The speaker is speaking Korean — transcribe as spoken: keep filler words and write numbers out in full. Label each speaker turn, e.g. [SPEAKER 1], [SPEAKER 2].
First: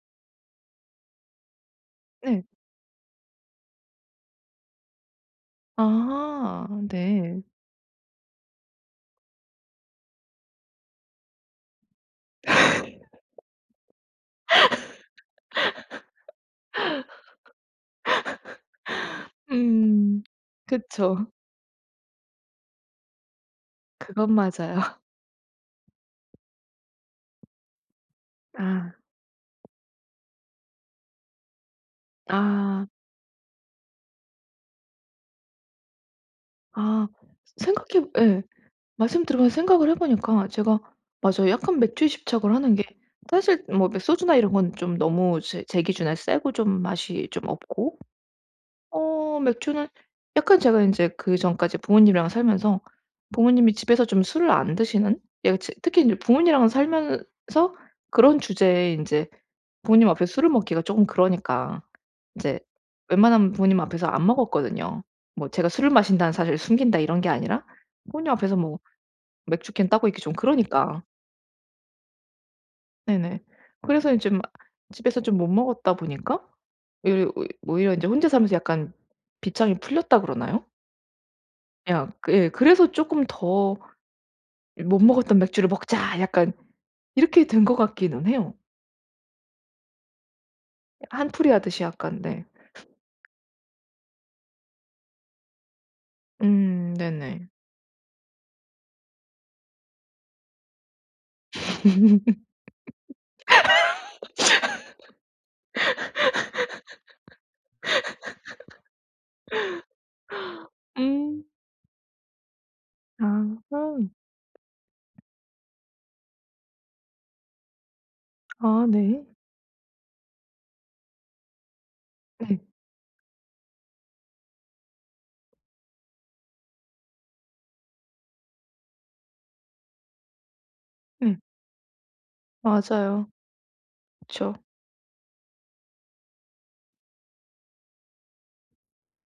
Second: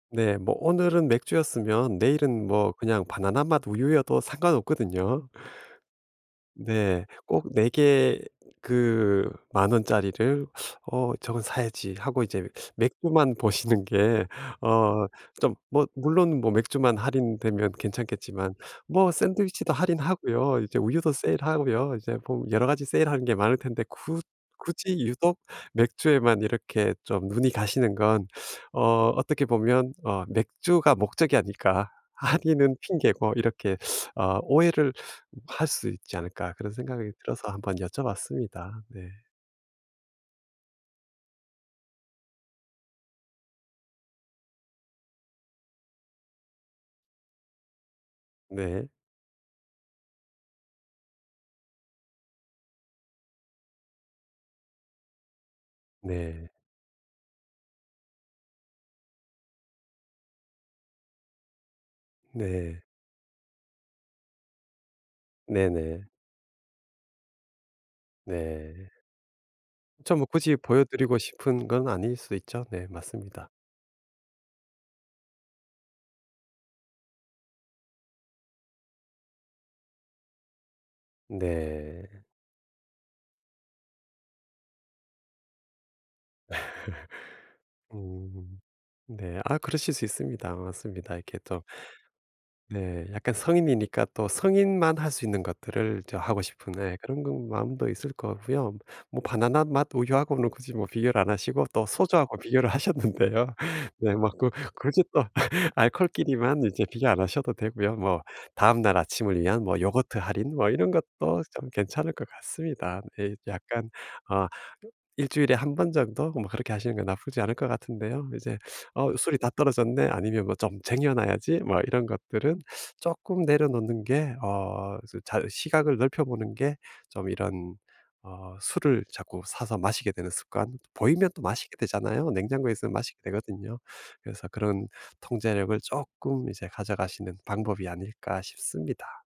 [SPEAKER 1] 네. 뭐 오늘은 맥주였으면
[SPEAKER 2] 예.
[SPEAKER 1] 내일은 뭐 그냥 바나나맛 우유여도 상관없거든요.
[SPEAKER 2] 아
[SPEAKER 1] 네.
[SPEAKER 2] 네.
[SPEAKER 1] 꼭 네 개 그 만 원짜리를 '어 저건 사야지.' 하고 이제 맥주만 보시는 게 어 좀 뭐 물론 뭐 맥주만 할인되면 괜찮겠지만 뭐 샌드위치도
[SPEAKER 2] 음
[SPEAKER 1] 할인하고요. 이제 우유도
[SPEAKER 2] 그쵸.
[SPEAKER 1] 세일하고요. 이제 뭐 여러 가지 세일하는 게 많을 텐데 굳
[SPEAKER 2] 그건
[SPEAKER 1] 굳이
[SPEAKER 2] 맞아요.
[SPEAKER 1] 유독 맥주에만 이렇게 좀 눈이 가시는 건
[SPEAKER 2] 아.
[SPEAKER 1] 어 어떻게 보면 어 '맥주가 목적이 아닐까 할인은
[SPEAKER 2] 아.
[SPEAKER 1] 핑계고.' 이렇게 아 오해를 할 수 있지 않을까 그런
[SPEAKER 2] 아
[SPEAKER 1] 생각이 들어서 한번
[SPEAKER 2] 생각해 예
[SPEAKER 1] 여쭤봤습니다. 네.
[SPEAKER 2] 말씀 들으면서 생각을 해 보니까 제가 맞아요 약간 맥주에 집착을 하는 게 사실 뭐 매 소주나 이런 건 좀 너무 제 제 기준에 세고 좀 맛이 좀 없고
[SPEAKER 1] 네.
[SPEAKER 2] 어 맥주는 약간 제가 인제 그전까지 부모님이랑 살면서 부모님이 집에서 좀 술을 안 드시는 예. 츠 특히 이제
[SPEAKER 1] 네.
[SPEAKER 2] 부모님이랑 살면서 그런 주제에 인제 부모님 앞에서 술을 먹기가 쪼금 그러니까 이제
[SPEAKER 1] 네.
[SPEAKER 2] 웬만하면 부모님 앞에서 안 먹었거든요. 뭐 제가 술을
[SPEAKER 1] 네네.
[SPEAKER 2] 마신다는 사실을 숨긴다 이런 게 아니라 부모님 앞에서 뭐
[SPEAKER 1] 네.
[SPEAKER 2] 맥주 캔 따고
[SPEAKER 1] 그렇죠.
[SPEAKER 2] 있기
[SPEAKER 1] 뭐
[SPEAKER 2] 좀
[SPEAKER 1] 굳이
[SPEAKER 2] 그러니까.
[SPEAKER 1] 보여드리고 싶은 건 아닐 수 있죠. 네.
[SPEAKER 2] 네네.
[SPEAKER 1] 맞습니다.
[SPEAKER 2] 그래서 이 좀 집에서 좀 못 먹었다 보니까 외려 오히 오히려 인제 혼자 살면서 약간 빗장이 풀렸다 그러나요?
[SPEAKER 1] 음 네.
[SPEAKER 2] 그냥 예 그래서 쪼끔 더 '이 못 먹었던 맥주를 먹자.' 약간 이렇게 된 것 같기는 해요.
[SPEAKER 1] 음. 네. 아 그러실 수 있습니다. 맞습니다. 이렇게 또
[SPEAKER 2] 한풀이하듯이 약간. 네.
[SPEAKER 1] 네 약간 성인이니까 또 성인만 할 수 있는 것들을 저 하고 싶은
[SPEAKER 2] 음
[SPEAKER 1] 네 그런 건
[SPEAKER 2] 네네.
[SPEAKER 1] 마음도 있을 것 같고요. 뭐 바나나맛 우유하고는 굳이 뭐 비교를 안 하시고 또 소주하고 비교를 하셨는데요. 네 막 굳 굳이 또 알코올끼리만 이제 비교 안 하셔도 되고요. 뭐 다음날 아침을 위한 뭐 요거트 할인 뭐 이런 것도
[SPEAKER 2] 음.
[SPEAKER 1] 좀 괜찮을 것 같습니다. 네. 약간
[SPEAKER 2] 아하.
[SPEAKER 1] 아 일 주일에 한 번 정도 뭐 그렇게 하시는 게 나쁘지 않을 것 같은데요. 이제
[SPEAKER 2] 아
[SPEAKER 1] '어
[SPEAKER 2] 네.
[SPEAKER 1] 술이 다 떨어졌네.' 아니면 뭐 '좀 쟁여 놔야지.' 뭐 이런 것들은 쪼끔 내려놓는 게 어 저 잘 시각을 넓혀 보는 게 좀 이런 어 술을 자꾸 사서 마시게 되는 습관 보이면 또
[SPEAKER 2] 음.
[SPEAKER 1] 마시게 되잖아요? 냉장고에 있으면 마시게
[SPEAKER 2] 맞아요.
[SPEAKER 1] 되거든요. 그래서
[SPEAKER 2] 그쵸.
[SPEAKER 1] 그런 통제력을 쪼끔 이제 가져가시는 방법이 아닐까 싶습니다.